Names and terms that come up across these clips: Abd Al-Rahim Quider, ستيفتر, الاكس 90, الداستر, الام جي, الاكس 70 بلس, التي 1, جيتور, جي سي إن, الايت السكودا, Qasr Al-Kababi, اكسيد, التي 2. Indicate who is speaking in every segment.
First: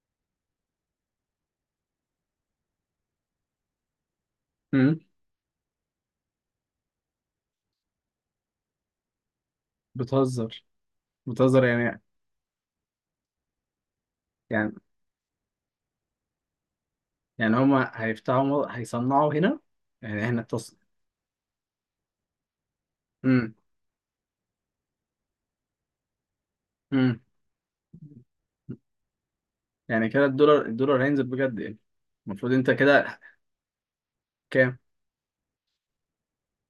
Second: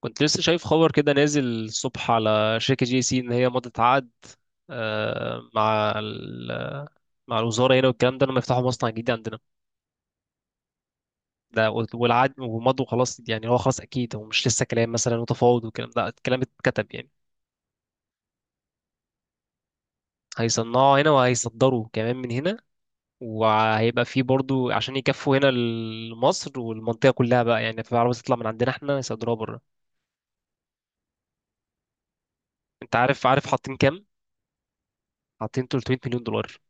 Speaker 1: كنت لسه شايف خبر كده نازل الصبح على شركة جي سي، إن هي مضت عقد
Speaker 2: امم
Speaker 1: آه، مع ال- مع الوزارة هنا والكلام ده، لما يفتحوا مصنع جديد عندنا.
Speaker 2: بتهزر، بتهزر
Speaker 1: ده والعقد ومضوا خلاص، يعني هو خلاص أكيد، هو مش لسه
Speaker 2: يعني
Speaker 1: كلام مثلا وتفاوض والكلام ده، الكلام اتكتب يعني.
Speaker 2: يعني هما هيفتحوا، هيصنعوا هنا. يعني احنا التص.
Speaker 1: هيصنعوا هنا وهيصدروا كمان من هنا،
Speaker 2: امم
Speaker 1: وهيبقى فيه برضو عشان يكفوا هنا مصر والمنطقة
Speaker 2: امم
Speaker 1: كلها بقى. يعني في عربية تطلع من عندنا احنا يصدروها بره.
Speaker 2: يعني كده الدولار هينزل بجد يعني. المفروض انت
Speaker 1: انت
Speaker 2: كده.
Speaker 1: عارف حاطين كام؟
Speaker 2: كام؟
Speaker 1: حاطين 300 مليون دولار،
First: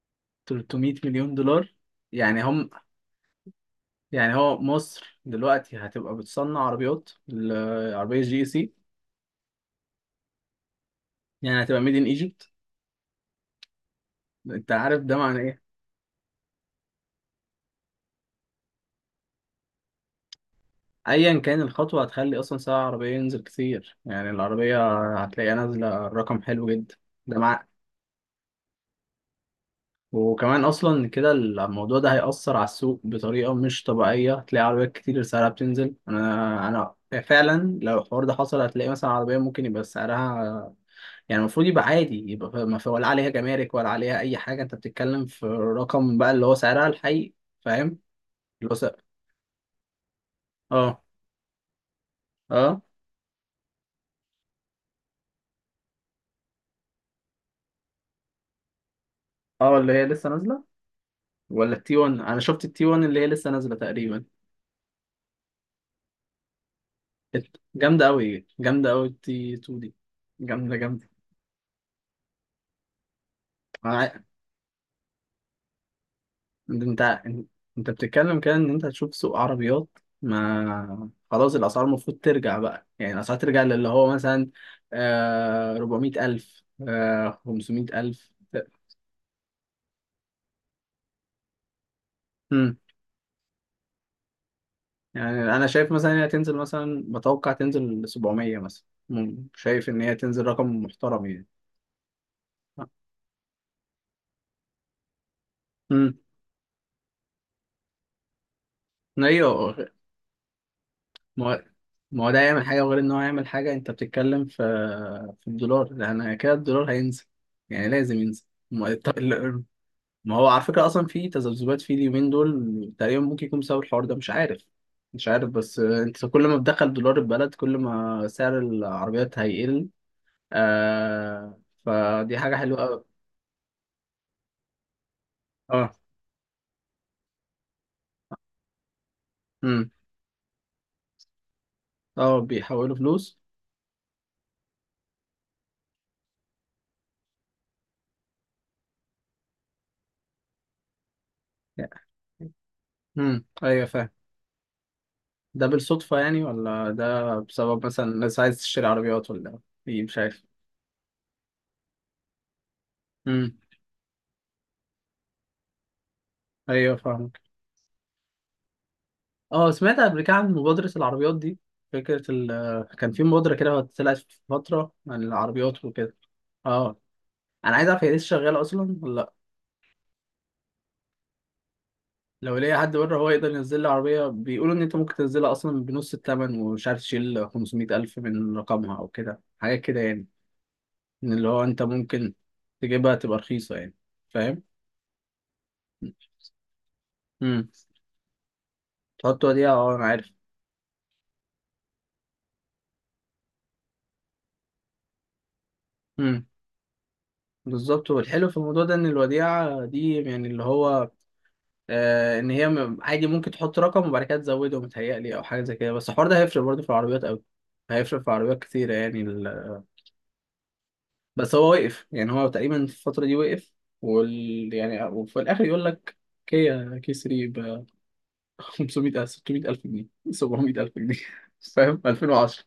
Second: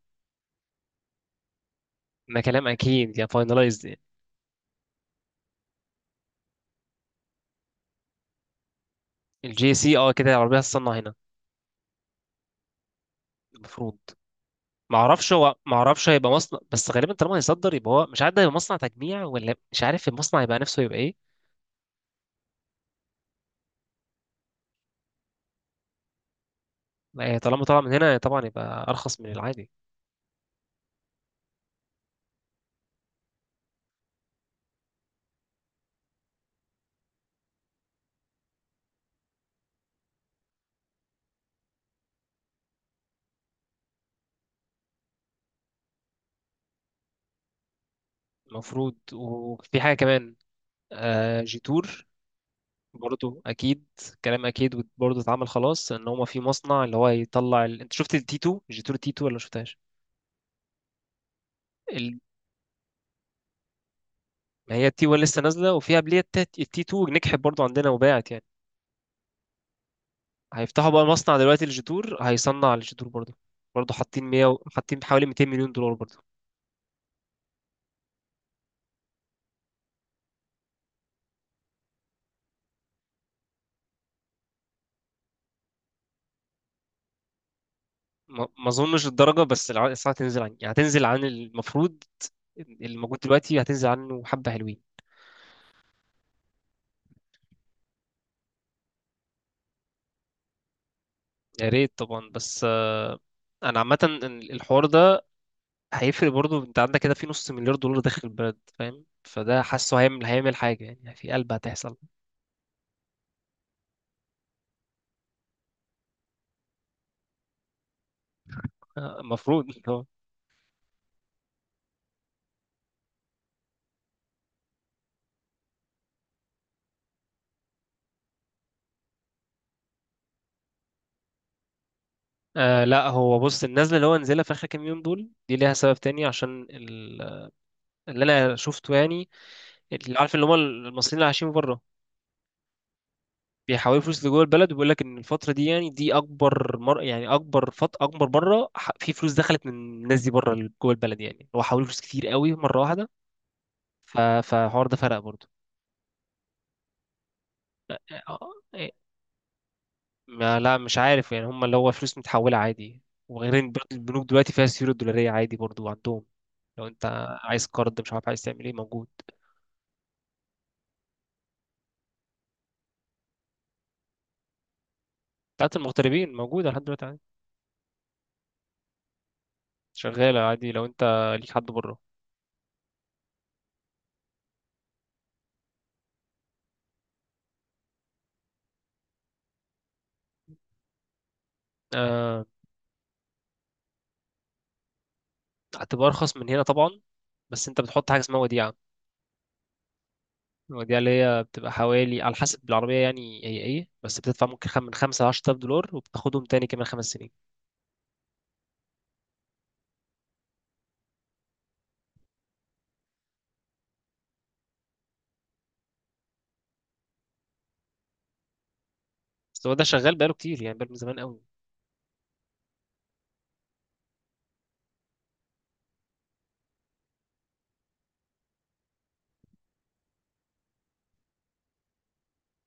Speaker 2: 300 مليون دولار.
Speaker 1: ده
Speaker 2: يعني
Speaker 1: كلام
Speaker 2: هم
Speaker 1: اكيد يعني فاينلايزد.
Speaker 2: يعني هو مصر دلوقتي هتبقى بتصنع عربيات، العربية جي سي.
Speaker 1: الجي سي، اه كده العربية هتصنع هنا
Speaker 2: يعني هتبقى ميد ان ايجيبت.
Speaker 1: المفروض.
Speaker 2: انت
Speaker 1: ما
Speaker 2: عارف ده
Speaker 1: اعرفش
Speaker 2: معنى
Speaker 1: هو
Speaker 2: ايه؟
Speaker 1: ما اعرفش هيبقى مصنع بس غالبا طالما هيصدر يبقى، هو مش عارف ده هيبقى مصنع تجميع ولا مش عارف المصنع يبقى نفسه يبقى ايه.
Speaker 2: ايا كان الخطوة هتخلي اصلا سعر العربية ينزل كتير، يعني العربية هتلاقيها نازلة رقم حلو جدا. ده
Speaker 1: طالما
Speaker 2: مع
Speaker 1: طالع من هنا طبعا يبقى ارخص من العادي
Speaker 2: وكمان اصلا كده الموضوع ده هيأثر على السوق بطريقه مش طبيعيه، هتلاقي عربيات كتير سعرها بتنزل. انا فعلا لو الحوار ده حصل هتلاقي مثلا عربيه ممكن يبقى سعرها، يعني المفروض يبقى عادي، يبقى ما في ولا عليها جمارك ولا عليها اي حاجه، انت بتتكلم في رقم بقى اللي هو سعرها الحقيقي. فاهم؟ اللي هو سعر.
Speaker 1: المفروض. وفي حاجة كمان
Speaker 2: اه.
Speaker 1: جيتور
Speaker 2: اه
Speaker 1: برضه اكيد. كلام اكيد برضه اتعمل خلاص، ان هما في مصنع اللي هو يطلع انت شفت التي 2 جيتور، تي 2 ولا ما
Speaker 2: اه
Speaker 1: شفتهاش؟
Speaker 2: اللي هي لسه نازله، ولا التي 1.
Speaker 1: ال...
Speaker 2: انا شفت التي 1 اللي هي لسه نازله تقريبا.
Speaker 1: ما هي التي 1 لسه نازله وفي قبليها. التي 2 نجحت برضه عندنا
Speaker 2: جامده
Speaker 1: وباعت يعني.
Speaker 2: قوي، جامده قوي التي 2 دي. جامده،
Speaker 1: هيفتحوا بقى
Speaker 2: جامده.
Speaker 1: مصنع دلوقتي للجدور، هيصنع الجدور برضه. برضه حاطين حاطين حوالي 200 مليون دولار برضه.
Speaker 2: انت انت انت بتتكلم كده ان انت هتشوف سوق عربيات. ما خلاص الاسعار المفروض ترجع بقى، يعني الاسعار ترجع للي هو مثلا آه 400 الف، آه 500 الف.
Speaker 1: ما اظنش الدرجه، بس الاسعار هتنزل عن يعني، هتنزل عن المفروض
Speaker 2: امم.
Speaker 1: اللي موجود دلوقتي، هتنزل عنه حبه حلوين.
Speaker 2: يعني انا شايف مثلا إن هي تنزل، مثلا بتوقع تنزل ل 700 مثلا. شايف ان هي تنزل رقم محترم يعني.
Speaker 1: يا ريت طبعا، بس انا عامه إن الحوار ده
Speaker 2: امم.
Speaker 1: هيفرق برضه. انت عندك كده في نص مليار دولار داخل البلد، فاهم؟ فده
Speaker 2: ايوه.
Speaker 1: حاسه هيعمل حاجه يعني، في
Speaker 2: ما
Speaker 1: قلب
Speaker 2: هو
Speaker 1: هتحصل.
Speaker 2: ما هو ده يعمل حاجه، غير ان هو يعمل حاجه، انت بتتكلم في في الدولار، لان كده الدولار هينزل، يعني لازم ينزل.
Speaker 1: المفروض
Speaker 2: ما هو على فكرة أصلا في تذبذبات في اليومين دول، تقريبا ممكن يكون بسبب الحوار ده، مش عارف. مش عارف بس، أنت كل ما بتدخل دولار البلد كل ما سعر العربيات هيقل. آه، فدي حاجة حلوة أوي.
Speaker 1: لا هو بص، النزله اللي هو نزلها في اخر كام يوم دول، دي ليها
Speaker 2: أه.
Speaker 1: سبب تاني عشان اللي انا شفته يعني،
Speaker 2: أمم.
Speaker 1: اللي عارف، اللي هم المصريين اللي عايشين بره
Speaker 2: أه، بيحولوا فلوس.
Speaker 1: بيحولوا فلوس لجوه البلد. وبيقول لك ان الفتره دي، يعني دي اكبر يعني اكبر اكبر مره، في فلوس دخلت من الناس دي بره جوه البلد، يعني هو حولوا فلوس كتير قوي مره واحده.
Speaker 2: أمم، أيوه، فاهم.
Speaker 1: فالحوار ده فرق برضه.
Speaker 2: ده بالصدفة يعني، ولا ده بسبب
Speaker 1: آه،
Speaker 2: مثلا الناس عايز تشتري
Speaker 1: آه،
Speaker 2: عربيات، ولا إيه؟ مش عارف.
Speaker 1: ما لا مش عارف يعني، هم اللي هو فلوس متحوله عادي.
Speaker 2: أمم.
Speaker 1: وغير ان برضه البنوك دلوقتي فيها السيوله الدولاريه عادي برضه عندهم. لو
Speaker 2: أيوه،
Speaker 1: انت
Speaker 2: فاهم.
Speaker 1: عايز قرض، مش عارف عايز تعمل ايه، موجود.
Speaker 2: اه، سمعت قبل كده عن مبادرة العربيات دي. فكرة ال. كان في مبادرة كده طلعت في فترة عن
Speaker 1: بتاعت
Speaker 2: العربيات وكده.
Speaker 1: المغتربين موجوده لحد
Speaker 2: اه.
Speaker 1: دلوقتي عادي.
Speaker 2: انا عايز اعرف هي لسه شغالة اصلا ولا لا.
Speaker 1: شغاله عادي لو انت ليك حد بره.
Speaker 2: لو ليا حد بره هو يقدر ينزل لي عربية، بيقولوا ان انت ممكن تنزلها اصلا بنص الثمن، ومش عارف تشيل 500 الف من رقمها او كده حاجات كده يعني، ان اللي هو انت ممكن
Speaker 1: آه،
Speaker 2: تجيبها تبقى رخيصة يعني. فاهم.
Speaker 1: هتبقى ارخص من هنا طبعا،
Speaker 2: امم.
Speaker 1: بس انت بتحط حاجه اسمها وديعه.
Speaker 2: تحط وديعة، اه انا عارف.
Speaker 1: الوديعه اللي هي بتبقى حوالي، على حسب بالعربيه يعني هي ايه، بس بتدفع ممكن من 5 ل 10,000 دولار، وبتاخدهم
Speaker 2: امم،
Speaker 1: تاني كمان 5 سنين.
Speaker 2: بالظبط. والحلو في الموضوع ده ان الوديعة دي يعني اللي هو، ان هي عادي ممكن تحط رقم وبعد كده تزوده متهيألي، او حاجه زي كده. بس الحوار ده هيفرق برضه في العربيات قوي، هيفرق في عربيات كتيره يعني
Speaker 1: بس هو
Speaker 2: ال...
Speaker 1: ده شغال بقاله كتير، يعني بقاله من زمان قوي،
Speaker 2: بس هو وقف، يعني هو تقريبا في الفتره دي وقف. وال... يعني وفي الاخر يقول لك كيا كي 3 ب 500 ألف، 600 الف جنيه، 700 الف جنيه فاهم؟ 2010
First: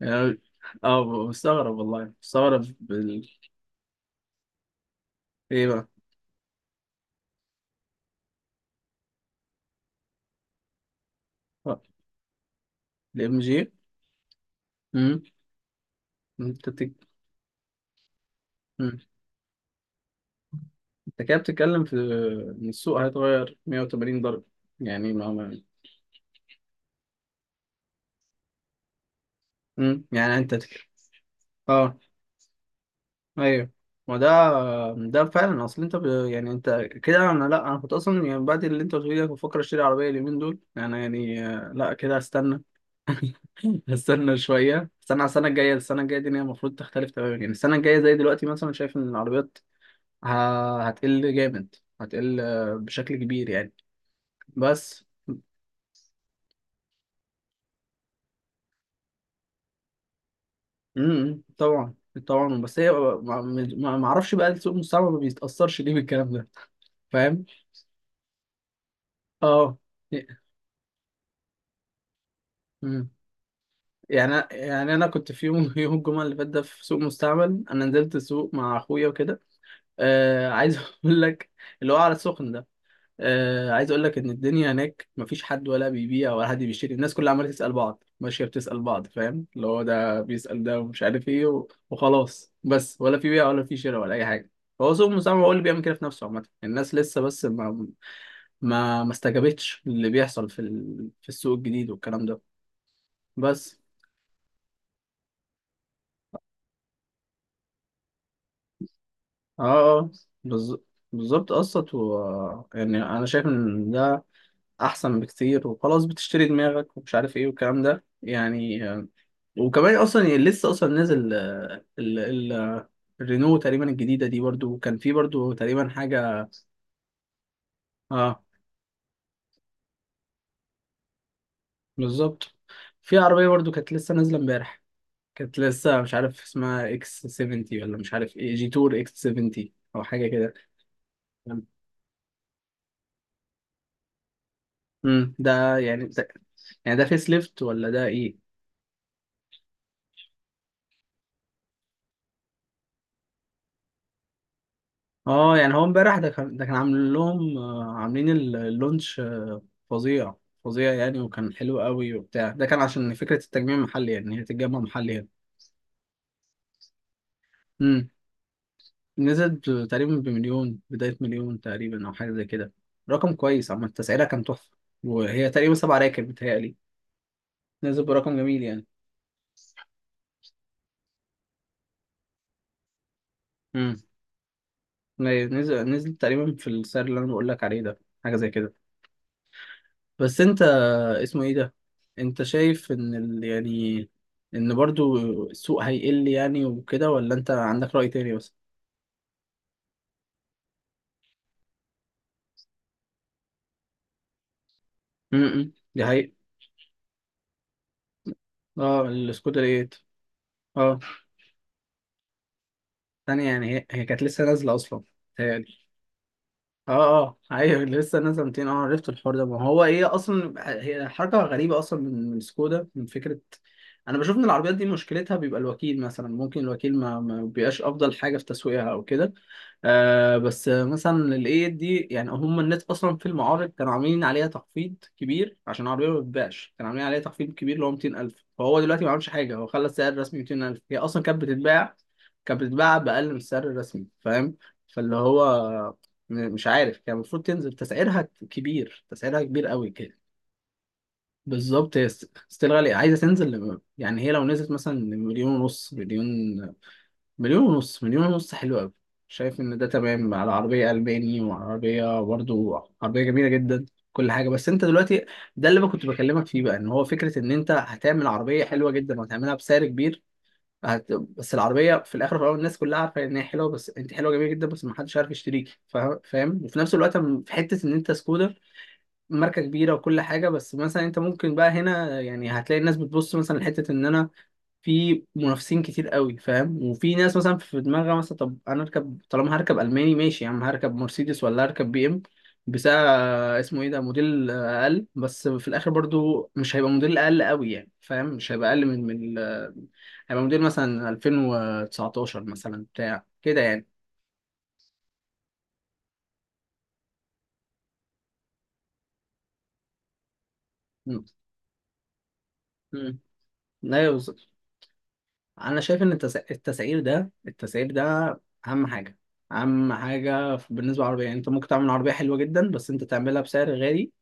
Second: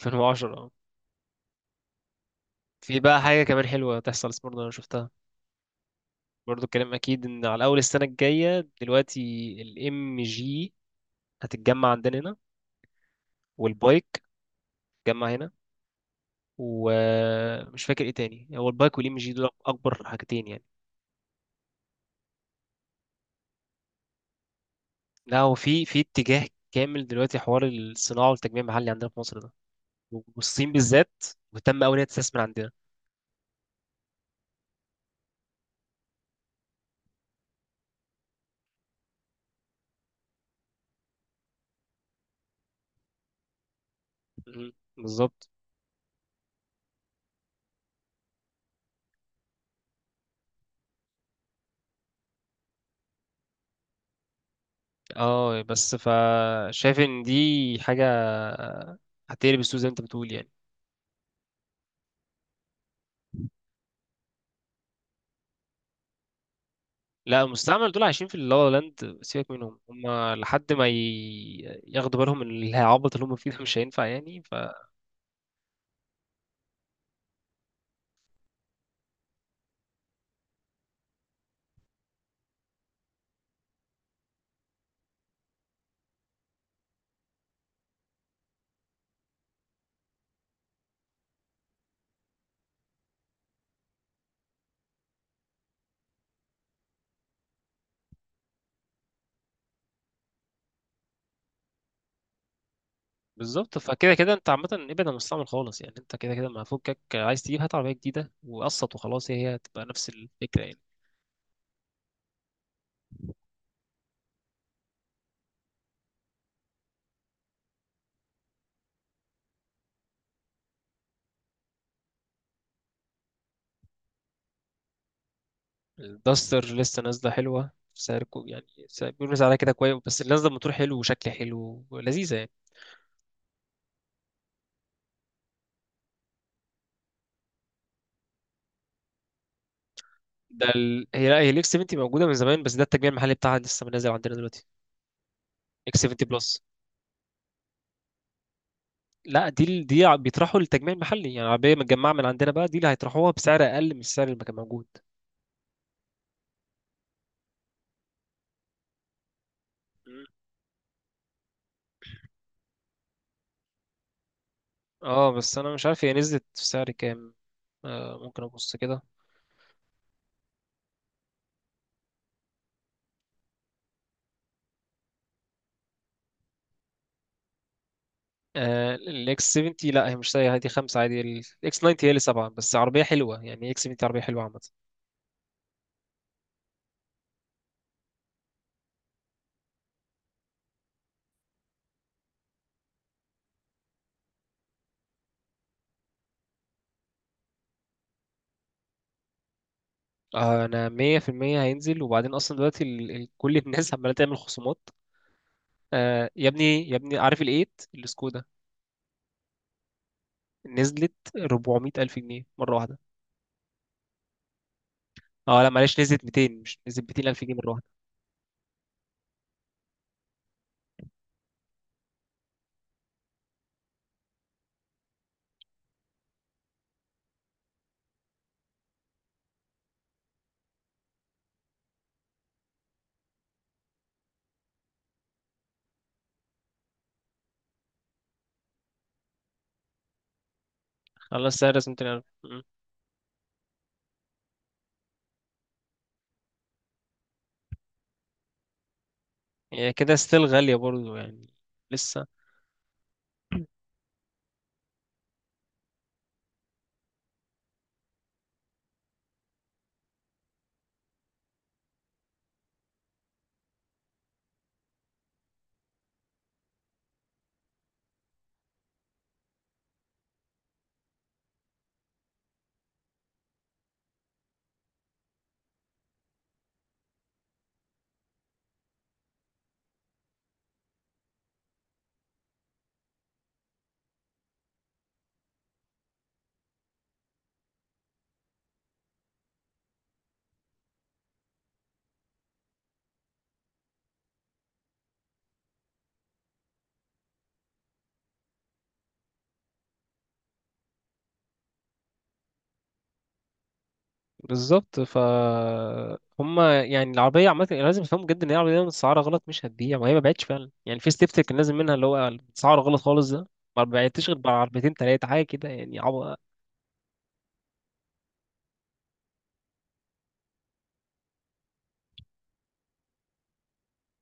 Speaker 2: يعني.
Speaker 1: اه.
Speaker 2: اه، مستغرب، والله مستغرب
Speaker 1: في بقى
Speaker 2: بال...
Speaker 1: حاجه كمان حلوه تحصل برضه انا شفتها.
Speaker 2: ايه بقى.
Speaker 1: برضه الكلام اكيد، ان على اول السنه الجايه دلوقتي الام جي هتتجمع عندنا هنا،
Speaker 2: الام جي.
Speaker 1: والبايك
Speaker 2: إمم.
Speaker 1: هتتجمع هنا.
Speaker 2: انت بتك...
Speaker 1: ومش فاكر ايه تاني، هو البايك والام جي دول اكبر حاجتين يعني.
Speaker 2: انت كده بتتكلم في ان السوق هيتغير 180 درجة يعني، ما
Speaker 1: لا هو
Speaker 2: ما.
Speaker 1: في في اتجاه كامل دلوقتي، حوار الصناعه والتجميع المحلي عندنا في مصر ده.
Speaker 2: يعني انت
Speaker 1: والصين
Speaker 2: تك...
Speaker 1: بالذات مهتمه قوي
Speaker 2: اه،
Speaker 1: ان هي تستثمر عندنا.
Speaker 2: ايوه. ما ده. ده فعلا اصل انت ب... يعني انت كده. انا لا، انا كنت اصلا يعني بعد اللي انت قلت لي ده كنت بفكر اشتري عربية اليومين دول، انا يعني آه، لا كده هستنى. هستنى
Speaker 1: مم.
Speaker 2: شوية، استنى على السنة
Speaker 1: بالظبط.
Speaker 2: الجاية. السنة الجاية دي إن هي المفروض تختلف تماما، يعني السنة الجاية زي دلوقتي مثلا، شايف ان العربيات ه... هتقل جامد، هتقل آه، بشكل كبير يعني. بس.
Speaker 1: اه بس فشايف ان دي حاجه هتقلب السوق زي ما انت بتقول يعني.
Speaker 2: امم، طبعا. طبعا. بس هي ما اعرفش بقى، السوق المستعمر ما بيتاثرش ليه بالكلام ده.
Speaker 1: لا
Speaker 2: فاهم.
Speaker 1: المستعمل دول عايشين في اللا لا لاند، سيبك
Speaker 2: اه.
Speaker 1: منهم، هم لحد ما ياخدوا بالهم ان
Speaker 2: امم.
Speaker 1: العبط اللي هم فيه ده مش هينفع
Speaker 2: يعني
Speaker 1: يعني.
Speaker 2: يعني انا كنت في يوم يوم الجمعه اللي فات ده، في سوق مستعمل انا نزلت السوق مع اخويا وكده. آه، عايز اقول لك اللي هو على السخن ده. آه، عايز اقول لك ان الدنيا هناك مفيش حد ولا بيبيع ولا حد بيشتري، الناس كلها عماله تسال بعض، ماشيه بتسال بعض فاهم، اللي هو ده بيسال ده، ومش عارف ايه وخلاص بس، ولا في بيع ولا في شراء ولا اي حاجه. هو سوق المساهمه هو اللي بيعمل كده في نفسه، عامه الناس لسه بس ما استجابتش اللي بيحصل في ال... في السوق الجديد والكلام ده. بس.
Speaker 1: فبالظبط، فكده كده انت عامه ابعد عن المستعمل خالص يعني. انت كده كده ما فكك، عايز تجيب هات عربيه جديده وقسط وخلاص، هي
Speaker 2: اه.
Speaker 1: هتبقى نفس
Speaker 2: آه،
Speaker 1: الفكره
Speaker 2: بالظ-
Speaker 1: يعني.
Speaker 2: بالظبط قسط، و يعني انا شايف ان ده احسن بكتير، وخلاص بتشتري دماغك ومش عارف ايه والكلام ده يعني. وكمان اصلا يعني لسه اصلا نازل آه، ال الرينو تقريبا الجديده دي برضو، وكان في برضو تقريبا حاجه.
Speaker 1: الداستر لسه نازله حلوه، سعر
Speaker 2: اه،
Speaker 1: كو يعني بيقولوا سعرها كده كويس، بس اللي نازله موتور حلو وشكل حلو ولذيذه يعني.
Speaker 2: بالظبط. في عربيه برضو كانت لسه نازله امبارح، كانت لسه مش عارف اسمها اكس 70 ولا مش عارف ايه، جي تور اكس 70 او حاجه كده.
Speaker 1: هي لا، هي الاكس 70 موجوده من زمان، بس ده التجميع المحلي بتاعها لسه نازل عندنا دلوقتي.
Speaker 2: امم، ده
Speaker 1: اكس
Speaker 2: يعني
Speaker 1: 70
Speaker 2: ده.
Speaker 1: بلس.
Speaker 2: يعني ده فيس ليفت ولا ده ايه؟
Speaker 1: لا دي بيطرحوا للتجميع المحلي، يعني عربيه متجمعه من عندنا بقى، دي اللي هيطرحوها بسعر اقل من السعر اللي كان موجود.
Speaker 2: اه، يعني هو امبارح ده كان، ده كان عامل لهم آه، عاملين اللونش آه،
Speaker 1: مم.
Speaker 2: فظيع. فظيع يعني، وكان حلو قوي وبتاع، ده كان عشان فكره التجميع المحلي يعني هي تتجمع محلي هنا.
Speaker 1: اه بس انا مش عارف هي نزلت في سعر كام.
Speaker 2: امم.
Speaker 1: آه ممكن ابص كده.
Speaker 2: نزل تقريبا بمليون، بداية مليون تقريبا أو حاجة زي كده. رقم كويس عامة، التسعيرة كان تحفة. وهي تقريبا سبع راكب بتهيألي. نزل برقم جميل يعني.
Speaker 1: آه الاكس 70، لا هي مش سعر، هي دي خمسه عادي. الاكس 90 هي اللي سبعه، بس عربيه حلوه يعني. اكس
Speaker 2: امم.
Speaker 1: 70 عربيه حلوه عامه.
Speaker 2: نزل، نزل تقريبا في السعر اللي أنا بقول لك عليه ده، حاجة زي كده. بس أنت اسمه إيه ده؟ أنت شايف إن ال... يعني إن برضو السوق هيقل يعني وكده، ولا أنت عندك رأي تاني بس؟
Speaker 1: انا 100% هينزل، وبعدين اصلا دلوقتي كل الناس عماله تعمل خصومات.
Speaker 2: امم، دي
Speaker 1: آه
Speaker 2: حقيقة.
Speaker 1: يا ابني يا ابني، عارف الايت السكودا؟
Speaker 2: اه، السكودا ايه؟ اه،
Speaker 1: نزلت 400 الف جنيه مره واحده.
Speaker 2: تانية يعني هي... هي كانت لسه نازلة أصلا.
Speaker 1: اه لا معلش، نزلت 200، مش
Speaker 2: اه.
Speaker 1: نزلت 200
Speaker 2: اه
Speaker 1: الف جنيه مره
Speaker 2: ايوه
Speaker 1: واحده.
Speaker 2: لسه نازله 200. اه عرفت الحوار ده، ما هو ايه اصلا. هي حركه غريبه اصلا من من سكودا، من فكره. انا بشوف ان العربيات دي مشكلتها بيبقى الوكيل، مثلا ممكن الوكيل ما بيبقاش افضل حاجه في تسويقها او كده. آه، بس مثلا الايه دي يعني هم الناس اصلا في المعارض كانوا عاملين عليها تخفيض كبير عشان العربيه ما بتتباعش، كانوا عاملين عليها تخفيض كبير اللي هو 200,000، فهو دلوقتي ما عملش حاجه، هو خلى السعر الرسمي 200,000. هي اصلا كانت
Speaker 1: خلاص سعر رسمي
Speaker 2: بتتباع،
Speaker 1: 200 الف،
Speaker 2: كانت
Speaker 1: مم.
Speaker 2: بتتباع باقل من السعر الرسمي. فاهم. فاللي هو، مش عارف، كان المفروض تنزل تسعيرها كبير، تسعيرها كبير قوي
Speaker 1: يعني كده
Speaker 2: كده.
Speaker 1: ستيل غاليه برضو يعني.
Speaker 2: بالظبط. هي
Speaker 1: لسه.
Speaker 2: ستيل غالية، عايزة تنزل ل- يعني هي لو نزلت مثلا مليون ونص، مليون، مليون ونص، مليون ونص حلو قوي. شايف ان ده تمام على عربية ألماني، وعربية برضو عربية جميلة جدا كل حاجة. بس انت دلوقتي ده اللي انا كنت بكلمك فيه بقى، ان هو فكرة ان انت هتعمل عربية حلوة جدا وهتعملها بسعر كبير. بس العربيه في الاخر وفي الاول الناس كلها عارفه ان هي حلوه، بس انت حلوه جميله جدا، بس ما حدش عارف يشتريكي فاهم. وفي نفس الوقت، في حته ان انت سكوتر، ماركه كبيره وكل حاجه، بس مثلا انت ممكن بقى هنا يعني هتلاقي الناس بتبص مثلا لحته ان انا في منافسين كتير قوي فاهم. وفي ناس مثلا في دماغها مثلا طب انا اركب، طالما هركب الماني ماشي يا عم، هركب مرسيدس ولا هركب بي ام بسعر آه، اسمه ايه ده، موديل آه، اقل، بس في الاخر برضو مش هيبقى موديل اقل قوي يعني فاهم، مش هيبقى اقل من من آه، هيبقى موديل مثلا 2019 مثلا بتاع كده يعني.
Speaker 1: بالظبط، هم يعني العربيه عامه لازم يفهموا جدا ان هي العربيه متسعره غلط مش هتبيع، وهي ما بعتش فعلا يعني. في
Speaker 2: مم.
Speaker 1: ستيفتر كان لازم منها، اللي هو سعره غلط
Speaker 2: مم.
Speaker 1: خالص ده، ما
Speaker 2: لا
Speaker 1: بعتش غير
Speaker 2: يوصل.
Speaker 1: بعربيتين تلاته حاجه كده
Speaker 2: انا
Speaker 1: يعني.
Speaker 2: شايف ان التسعير ده، التسعير ده اهم حاجه، اهم حاجه بالنسبه للعربيه. يعني انت ممكن تعمل عربيه حلوه جدا، بس انت تعملها بسعر غالي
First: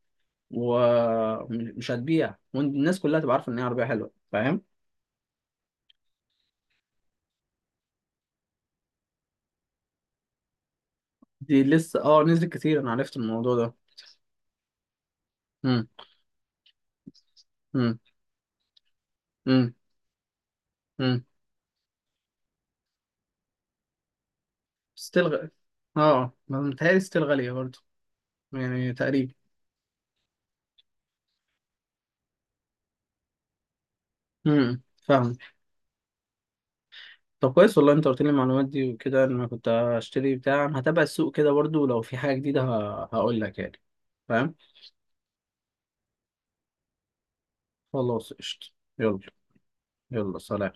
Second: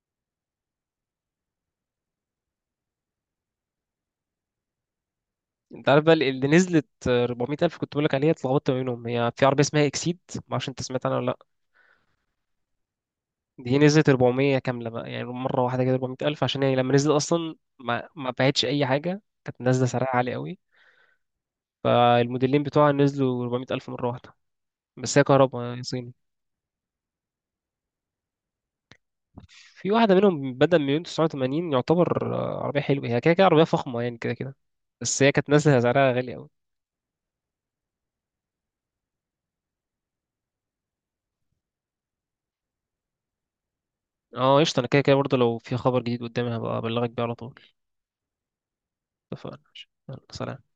Speaker 2: ومش هتبيع، والناس كلها تبقى عارفه ان هي عربيه حلوه فاهم.
Speaker 1: انت عارف بقى اللي نزلت 400 الف كنت بقول لك عليها؟ اتلخبطت ما بينهم، هي في عربيه اسمها اكسيد، ما اعرفش انت سمعت عنها ولا لا.
Speaker 2: دي لسه، اه نزلت كتير، انا عرفت الموضوع ده.
Speaker 1: دي نزلت 400 كامله بقى، يعني مره واحده
Speaker 2: امم
Speaker 1: كده 400 الف، عشان هي لما نزلت اصلا
Speaker 2: امم
Speaker 1: ما باعتش اي حاجه، كانت
Speaker 2: امم
Speaker 1: نازله سعرها عالي قوي.
Speaker 2: امم
Speaker 1: فالموديلين بتوعها نزلوا 400 الف مره واحده. بس
Speaker 2: ستيل
Speaker 1: هي
Speaker 2: غ...
Speaker 1: كهرباء يعني، صيني.
Speaker 2: اه، ما متهيألي ستيل غاليه برضه، يعني تقريبا.
Speaker 1: في واحده منهم بدأ من مليون 980، يعتبر عربيه حلوه، هي كده كده عربيه فخمه يعني، كده كده.
Speaker 2: امم،
Speaker 1: بس هي
Speaker 2: فاهم.
Speaker 1: كانت نازله سعرها غالي قوي.
Speaker 2: طب كويس والله انت قلت لي المعلومات دي وكده، ان انا كنت هشتري بتاع، أنا هتابع السوق كده برضه، ولو في حاجه جديده هقول لك يعني. فاهم.
Speaker 1: اه قشطه، انا كده كده برضه لو في خبر جديد قدامي هبقى ابلغك بيه على طول.
Speaker 2: خلاص قشطه. يلا.
Speaker 1: اتفقنا. يلا،
Speaker 2: يلا
Speaker 1: سلام.
Speaker 2: سلام.